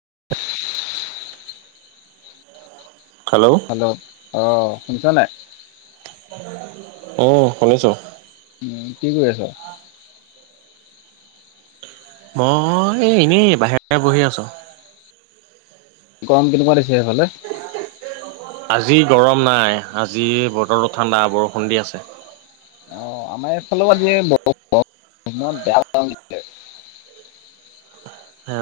[inaudible] Hello hello অ শুনিছা নাই? উম শুনিছো। উম কি কৰি আছা। মই এই এনেই বাহিৰতে বহি আছোঁ। গৰম কেনেকুৱা দিছে সেইফালে? আজি গৰম নাই আজি বতৰটো ঠাণ্ডা বৰষুণ দি আছে। অ আমাৰ এইফালেও আজি। [unintelligible] তছে। [unintelligible] অ।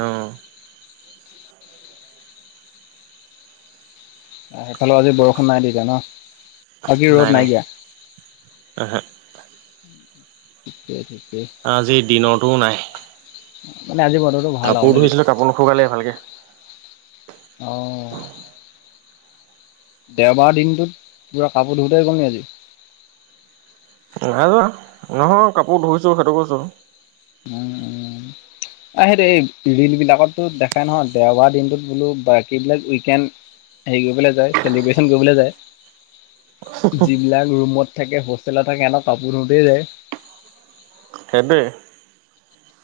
সেইফালে আজি বৰষুণ নাই তেতিয়া ন? আজি ৰ'দ নাই দিয়া। আহা ঠিকে আজি দিনতো নাই। মানে আজি বাৰটো ভাল কাপোৰ আৰু নে কি। ধুইছিলোঁ কাপোৰ নুশুকালে ভালকে। অ। দেওবাৰ দিনটোত পুৰা কাপোৰ ধুতেই গ'ল নি আজি? নাই যোৱা নহয় কাপোৰ ধুইছো সেইটো কৈছো। আহ সেই ৰিল বিলাকতো দেখাই নহয় দেওবাৰ দিনটোত বোলো বাকীবিলাক উইকেণ্ড হেৰি কৰিবলৈ যায় চেলিব্ৰেশচন কৰিবলৈ যায়। যিবিলাক ৰুমত থাকে হোষ্টেলত থাকে হেত কাপোৰ ধুতেই যায়। সেইটোয়ে।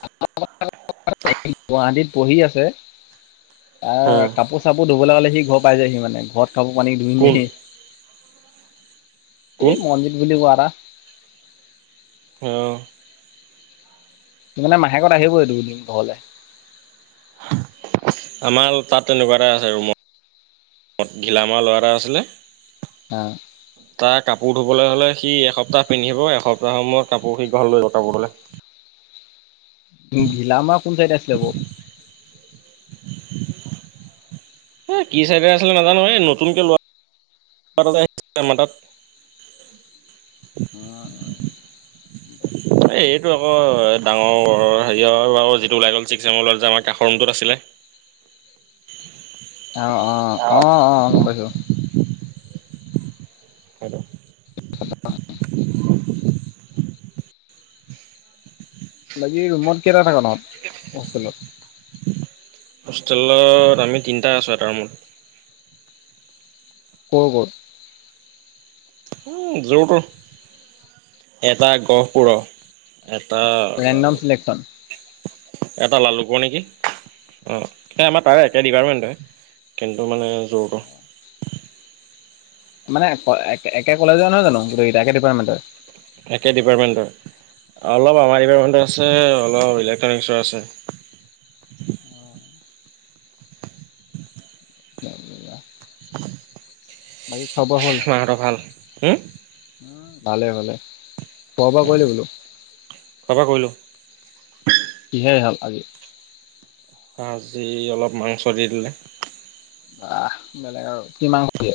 [unintelligible] গুৱাহাটীত পঢ়ি আছে এ উম কাপোৰ কাপোৰ ধুবলে হলে সি ঘৰ পাই যায় সি মানে ঘৰত কাপোৰ-কানি ধুই কোন নেহি কোন এই মনজিৎ বুলি কোৱা এটা। অঁ মানে মাহেকত আহিবই দুদিন ঘৰলে। আমাৰ তাত তেনেকুৱা এটা আছে ৰুমত, ঘিলামাৰ ল'ৰা এটা আছিলে। অ তাৰ কাপোৰ ধুবলৈ হ'লে সি এসপ্তাহ পিন্ধিব এসপ্তাহৰ সময়ত কাপোৰ সি ঘৰলে লৈ যাব কাপোৰ ধুবলে। উ ঘিলামাৰ কোন চাইডে আছিলে বাৰু? এ কি চাইডে আছিলে নাজানো এই নতুকে ল'ৰা আহ আমাৰ তাত, [inaudible] এই এইটো আকৌ ডাঙৰ হেৰিয়াৰ ভাগৰ যিটো ওলাই গ'ল ছিক্স চেমৰ যোৱা আমাৰ কাষৰ ৰুমটোত আছিলে। আহ অ সেইটো আহ অ গম পাইছোঁ। হেল্ল', [unintelligible] তহতি ৰুমত কেইটা থকা নহলে হোষ্টেলত। হোষ্টেলত আমি তিনিটা আছোঁ এটাৰ ৰুমত। ক'ৰ ক'ৰ। উ জৰ তৰ এটা গহপুৰ। এটা, ৰেণ্ডম চিলেকশ্যন এটা লালুকৰ নেকি অ এই আমাৰ তাৰে একে ডিপাৰ্টমেণ্ট হয়। কিন্তু মানে জৰ তৰ। মানে একে কলেজৰ নহয় জানো গোটেই কেইটা একে ডিপাৰ্টমেণ্টৰে। একে ডিপাৰ্টমেণ্টৰ অলপ আমাৰ ডিপাৰ্টমেণ্টৰ আছে, অলপ ইলেক্ট্ৰনিকছৰ আছে। অ, [unintelligible] বাকী খোৱা বোৱা হ'ল মাহঁতৰ ভাল উম ভালে ভালে। খোৱা বোৱা কৰিলি উম বোলো খোৱা-বোৱা কৰিলোঁ। কিহেৰে হ'ল আজি। আজি অলপ মাংস দি দিলে। বা বেলেগ আৰু কি মাংস দিয়ে।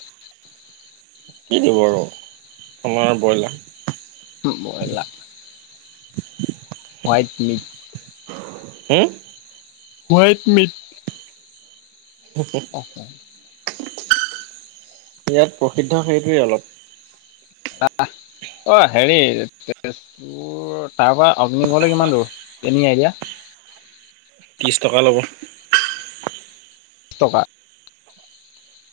কি দিব আৰু আমাৰ বইলাৰ। উম বইলা। ফাইভ মিট, হো বয়েল মিট, [unintelligible] ইয়াত প্ৰসিদ্ধ সেইটোৱে অলপ। আ আ অ হেৰি। তোৰ তাৰপৰা অগ্নিগড়লৈ কিমান দূৰ এনি আই দিয়া। ত্ৰিছ টকা ল'ব। টকা।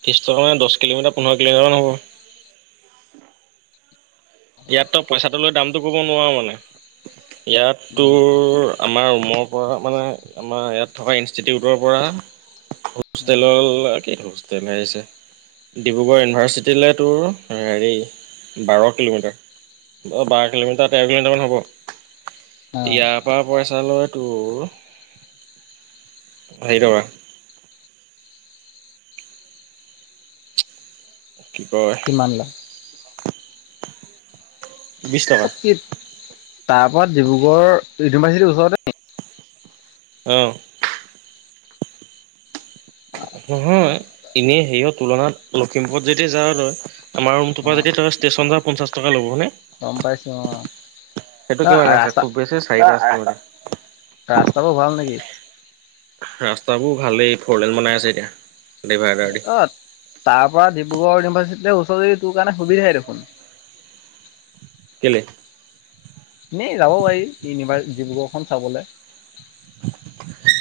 ত্ৰিশ টকা, দহ কিলোমিটাৰ, পোন্ধৰ কিলোমিটাৰ হ'ব। ইয়াত তো পইচাটো লৈ দামতো ক'ব নোৱাৰো মানে ইয়াত তোৰ, আমাৰ ৰুমৰ পৰা মানে আমাৰ ইয়াত থকা ইনষ্টিটিউটৰ পৰা। হোষ্ট তেলৰ [unintelligible] তেনেছে ডিব্ৰুগড় ইউনিভাৰ্চিটিলৈ তোৰ হেৰি বাৰ কিলোমিটাৰ। অ বাৰ কিলোমিটাৰ তেৰ কিলোমিটাৰ মান হ'ব অ ইয়াত, পা পইচা লৈ তোৰ হেৰি টকা। কি কয়। কিমান লয়। বিশ টকা তাৰ পৰা ডিব্ৰুগড় ইউনিভাৰ্চিটিৰ ওচৰতে, অ নহয় এনেই হেৰিয়ৰ তুলনাত লখিমপুৰত যেতিয়া যাও তই। আমাৰ ৰুমটো অ পৰা যদি তই ষ্টেচন যাও পঞ্চা টকা ল'ব হয়নে। গম পাইছো অ ন সেইটো কিমান আছে ৰাস্তা খুব বেছি চাৰি পাঁচ ঘ ৰাস্তাবোৰ ভাল নেকি? ৰাস্তাবোৰ ভালেই ফৰলেন বনাই আছে এতিয়া। ডিভাইডাৰ দি অ তাৰ পৰা ডিব্ৰুগড় ইউনিভাৰ্চিটিলৈ ওচৰ যদি তোৰ কাৰণে সুবিধাই দেখোন। কেলে, এ যাব পাৰি ইউনিভাৰ ডিব্ৰুগড়খন চাবলে।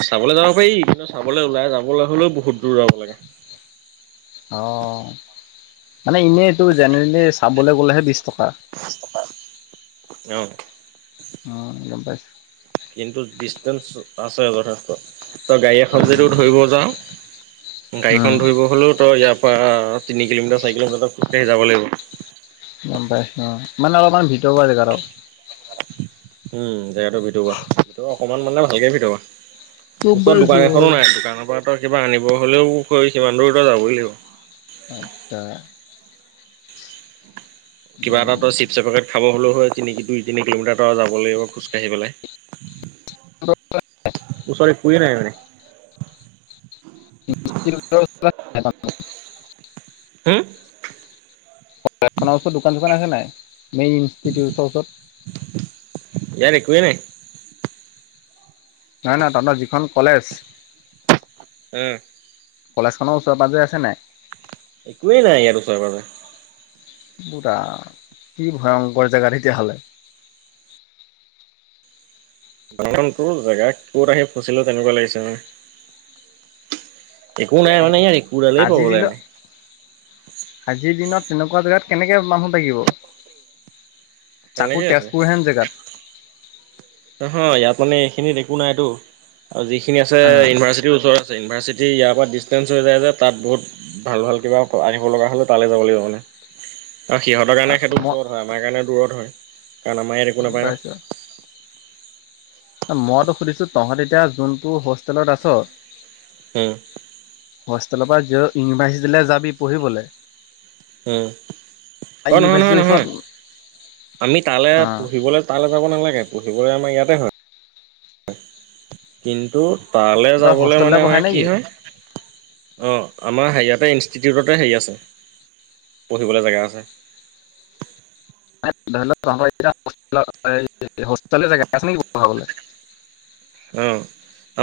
চাবলৈ যাব পাৰি কিন্তু চাবলৈ ওলাই যাবলৈ হলেও বহুত দূৰ যাব লাগে। অ মানে এনেই এইটো জেনেৰেলি চাবলৈ গ'লেহে বিশ টকা৷ অ অ গম পাইছো৷ কিন্তু ডিচতেন্স আছে যথেষ্ট৷ তই গাড়ী এখন যদিও উম ধৰিব যাও উম। গাড়ীখন ধৰিব হ'লেও তো ইয়াৰ পৰা তিনি কিলোমিটাৰ চাৰ কিলোমিটাৰত খোজকাঢ়ি যাব লাগিব। গম পাই অ মানে অলপমান ভিতৰুৱা জেগাত আৰু উম জেগাতটো ভিতৰুৱা ভ অকমান মানে ভালকে ভিতৰুৱা৷ গম ওচৰত পাইছো দোকান অ এখনো নাই দোকানৰ পৰা তই কিবা আনিব হ'লেও সিমান দূৰত যাবই লাগিব৷ আচ্ছা কিবা এটা চি পচ পেকেট খাব হ'লেও হয় তিনি দুই তিনি কিলোমিটাৰ যাব লাগিব খোজকাঢ়ি পেলাই৷ ওচৰে একোৱে নাই মানে? [unintelligible] হম নৰ [unintelligible] ওচৰত দোকান চোকান আছে নাই মেইন ইনষ্টিউটৰ ওচৰত? ইয়াৰ একোৱেই নাই৷ নাই নহ তাতৰ যিখন কলেজ উম। কলেজখনৰ ওচৰে পাজৰে আছে নাই? একোৱেই নাই ইয়াত ওচৰে পাজৰে। বুতা কি ভয়ংকৰ জেগা তেতিয়াহ'লে। দঙনটোৰ জেগা ক'ত আহি ফুচো তেনেকুৱা লাগিছে নহ একো নাই মানে ই একোডালেই আজিৰ পাবলৈ দিনত নাই। আজিৰ দিনত তেনেকুৱা জেগাত কেনেকে মানুহ থাকিব? চাকো তেনেকেই আছে। তেজপুৰ হেন জেগাত৷ নহয় ইয়াত মানে এইখিনিত একো নাইতো যিখিনি আছে অ ইভাৰ্চি ওচৰ আছে ইউনিভাৰ্চিটি ইয়াৰ পৰা ডিষ্টেঞ্চ হৈ যায় যে তাত বহুত ভাল-ভাল কিবা আহিব লগা হলে তালৈ যাব লাগিব মানে। আৰু সিহঁতৰ কাৰণে সেইটো মই ওচৰত হয় আমাৰ কাৰণে দূৰত হয় কাৰণ আমাৰ এক একো গম নাপায় ন৷ পাইছো মইতো সুধিছো তহঁত এতিয়া যোনটো হোষ্টেলত আছ উম্। হোষ্টেলৰ পৰা [unintelligible] ইউনিভাৰ্চিটিলে যাবি পঢ়িবলে উম অ ইউনিভাৰ্চিটিৰ ওচৰত নহয়-নহয়-নহয় অ আমি তালে পঢ়িবলে তালে যাব নালাগে পঢ়িবলে আমাৰ ইয়াতে হয়। কিন্তু তালে তহঁতৰ যাবলে হোষ্টেলতে মানে আমাৰ পঢ়াই কি নেকি? হয় অঁ আমাৰ হে ইয়াতে ইনষ্টিটিউটতে হেৰি আছে পঢ়িবলে জেগা আছে। ধৰি ল তহঁতৰ [unintelligible] হোষ্টেলে জেগা আছে নেকি পঢ়াবলে? অ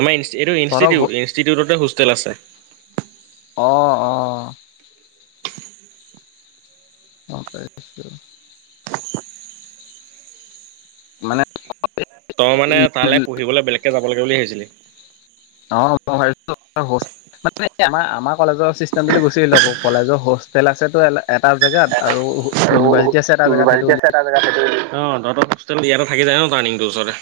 আমাৰ ই এইটো তহঁতৰ ঘ ইঞ্চিটিউট ইঞ্চিটিউটতে হোষ্টেল আছে। অ-অ। [inaudible] মানে তই মানে তালে পঢ়িবলে বেলেগকে যাব লাগে বুলি ভাবিছিলি? অ [unintelligible] মানে আমাৰ আমাৰ কলেজৰ চিষ্টেমটো গুচি আহিলো আকৌ কলেজৰ হোষ্টেল আছে টো এটা জেগাত আৰু ইউনিভাৰ্চিটি আছেত ইউনিভাৰ্চিটি আছে এটা জেগাত, অ তহঁতৰ হোষ্টেলটো এইয়াতে থাকি যাই ন টাৰ্ণিং টোৰ ওচৰতে?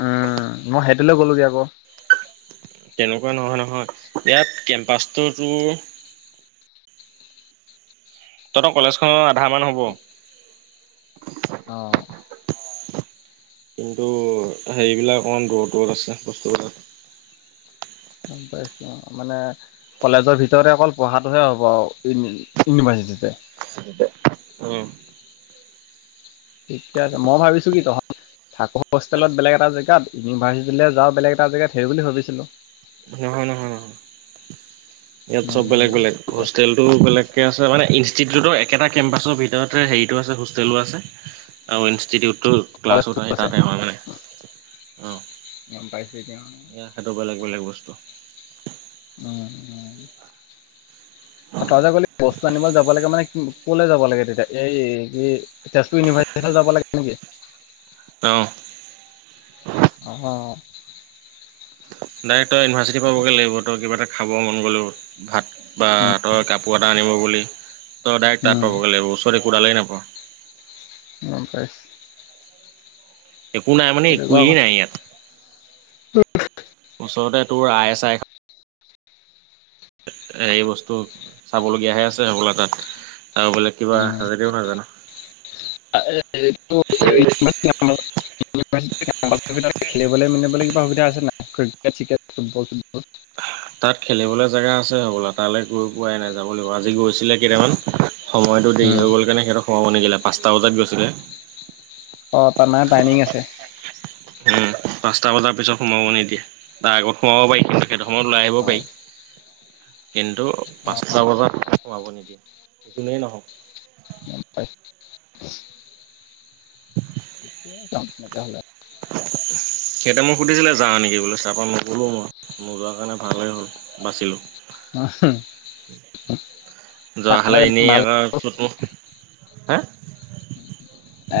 উম মই সেইটোলে গ'লোগে আক। তেনেকুৱা নহয় নহয় ইয়াত কেম্পাছটো তোৰ তহঁতৰ কলেজখনৰ আধামান হ'ব। অ। কিন্তু হেৰিবিলাক অকণমান দূৰত দূৰত আছে বস্তুবিলাক। গম পাইছোঁ অ। মানে কলেজৰ ভিতৰতে অকল পঢ়াটোহে হ'ব আও, ই ইউনিভাৰ্চিটিতে। উম ঠিকে আছে মই ভাবিছো কি তহঁত থাক হোষ্টেলত বেলেগ এটা জেগাত ইউনিভাৰ্চিটিলে যাওঁ বেলেগ এটা জেগাত, সেই বুলি ভাবিছিলো। নহয় নহয় নহয়, ইয়াত চব বেলেগ বেলেগ হোষ্টেল টো বেলেগকে আছে মানে ইনষ্টিটিউটৰ একেটা কেম্পাছৰ ভিতৰতে হেৰিতটো আছে হোষ্টেলো আছে। আৰু ইনষ্টিউটটো ক্লাছত আহি আছে তাতে হয় মানে। গম পাইছো এতিয়া। এ সেইটো বেলেগ বেলেগ বস্তু। [unintelligible] তই যে কলি বস্ত- টো আনিবলে যাব লাগে মানে কি? কলে যাব লাগে তেতিয়া এই কি তেজপুৰ ইউনিভাৰ্চিটি যাব লাগে নেকি? অ। অ। ডাইৰেক্ট তই ইউনিভাৰ্চিটি পাবগে লাগিব তই কিবা এটা খাব মন গ'লো, ভাত বা ত তই কাপোৰ এটা আনিব বুলি তই ডাইৰেক্ট তাত উম, পাবগে লাগিব, ওচৰত একোডালেই নাপাওঁ। গম পাইছ- একো নাই মানে সেইটো একোৱেই নাই ইয়াত। ওচৰতে তোৰ আই এ চ আই খ- এই বস্তু চাবলগীয়া হে আছে সবলা তাত। আৰু বোলে কিবা হাজদিও নাজানো। [unintelligible] [unintelligible] খেলিবলে মেলিবলে কিবা সুবিধা আছে নাই, ক্ৰিকেট-চিক্ৰেত, ফুটবল - চুতবল? তাত খেলিবলে জেগা আছে হবলা? তালে গৈ পোৱাই নাই যাব লাগিব আজি গৈছিলে কেইটামান। সময়টো দেৰি হৈ গল কাৰণে সিহত সোমাব নিদিলে, পাঁচটা বজাত গৈছিলে। অ তাত মানে টাইমিং আছে। [inaudible] উম পাঁচটা বজাৰ পিছত সোমাব নিদিয়ে, তাৰ আগত সোমাব পাৰি কিন্তু। সেটো সময়ত ওলাই আহিব পাৰি অ' কিন্তু পাঁচটা অ' বজাত সোমাব নিদিয়ে যোনেই নহওক। গম পাইছ- [inaudible] [unintelligible] সিহঁতে মোক সুধিছিলে যাওঁ নেকি বুলি চা পা নগলো মই নোযোৱা কাৰণে ভালেই হ'ল বাচিলো। যোৱা খালে তহঁতক এদিন এনেই ভাল আক [unintelligible] হে।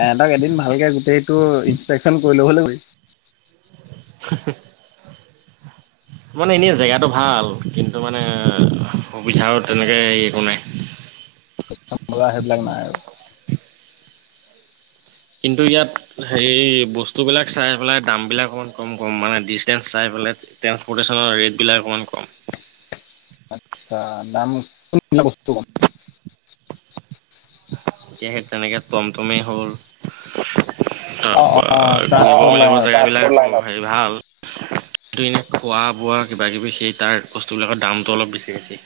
এ তাক এদিন ভালকে গোটেইটো ইন্সপেক্টচন কৰি ল'বলৈ কবি। [unintelligible] মানে এনেই জেগাতটো ভাল কিন্তু মানে সুবিধাও তেনেকে হে একো নাই। বজাৰ সেইবিলাক নাই আৰু। কিন্তু ইয়াত হেৰি বস্তুবিলাক চাই পেলাই দামবিলাক অকণমান কম কম মানে ডিচষ্টেঞ্চ চাই পেলাই। ট্ৰেন্সপোৰ্টেচনৰ ৰেটবিলাক অকমান কম আচ্ছা দাম কোনবিলাক বস্তু কম এতিয়া সেই তেনেকে টমটমেই হ'ল তা অ অ পা ঘুৰিব ট্ৰান্সপৰ্ট লাগিব লাইনত জেগা বিলাক হেৰি ভাল। কিন্তু এনে খোৱা বোৱা কিবা কিবি সেই তাৰ বস্তুবিলাকৰ দামটো অলপ বেছি বেছি।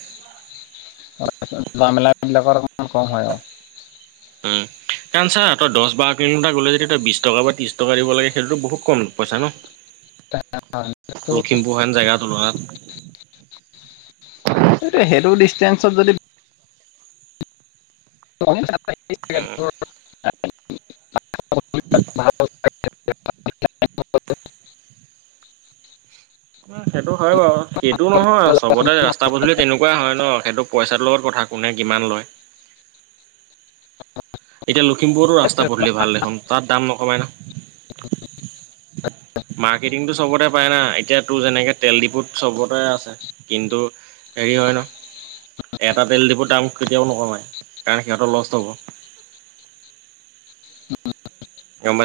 যোৱা মেলা বিলাকত অকমান কম হয় আও। উম কাৰণ চা তই দছ বাৰ কিলোমিটাৰ গ'লে যদি তই বিছ টকা বা ত্ৰিশ টকা দিব লাগে সেইটোতো বহুত কম পইচা ন সেইটো লখিমপুৰ হেন জেগাৰ তুলনাত এ সেইটো ডিচষ্টেনচত যদি উম, [unintelligible] উম সেইটো হয় বাৰু সেইটো নহয় চবতে ৰাস্ স্তা পদুলি তেনেকুৱা হয় ন সেইটো পইচাটোৰ লগত কথা কোনে কিমান লয় এতিয়া লখিমপুৰটো ৰাস্তা পদূলি ভাল দেখোন তাত দাম নকমাই ন মাৰ্কেটিংটো চবতে পাই না এতিয়া তোৰ যেনেকে তেল ডিপুত চবতে আছে কিন্তু হেৰি হয় ন এটা তেল ডিপুৰ দাম কেতিয়াও নকমাই কাৰণ সিহঁতৰ লষ্ট হ'ব গম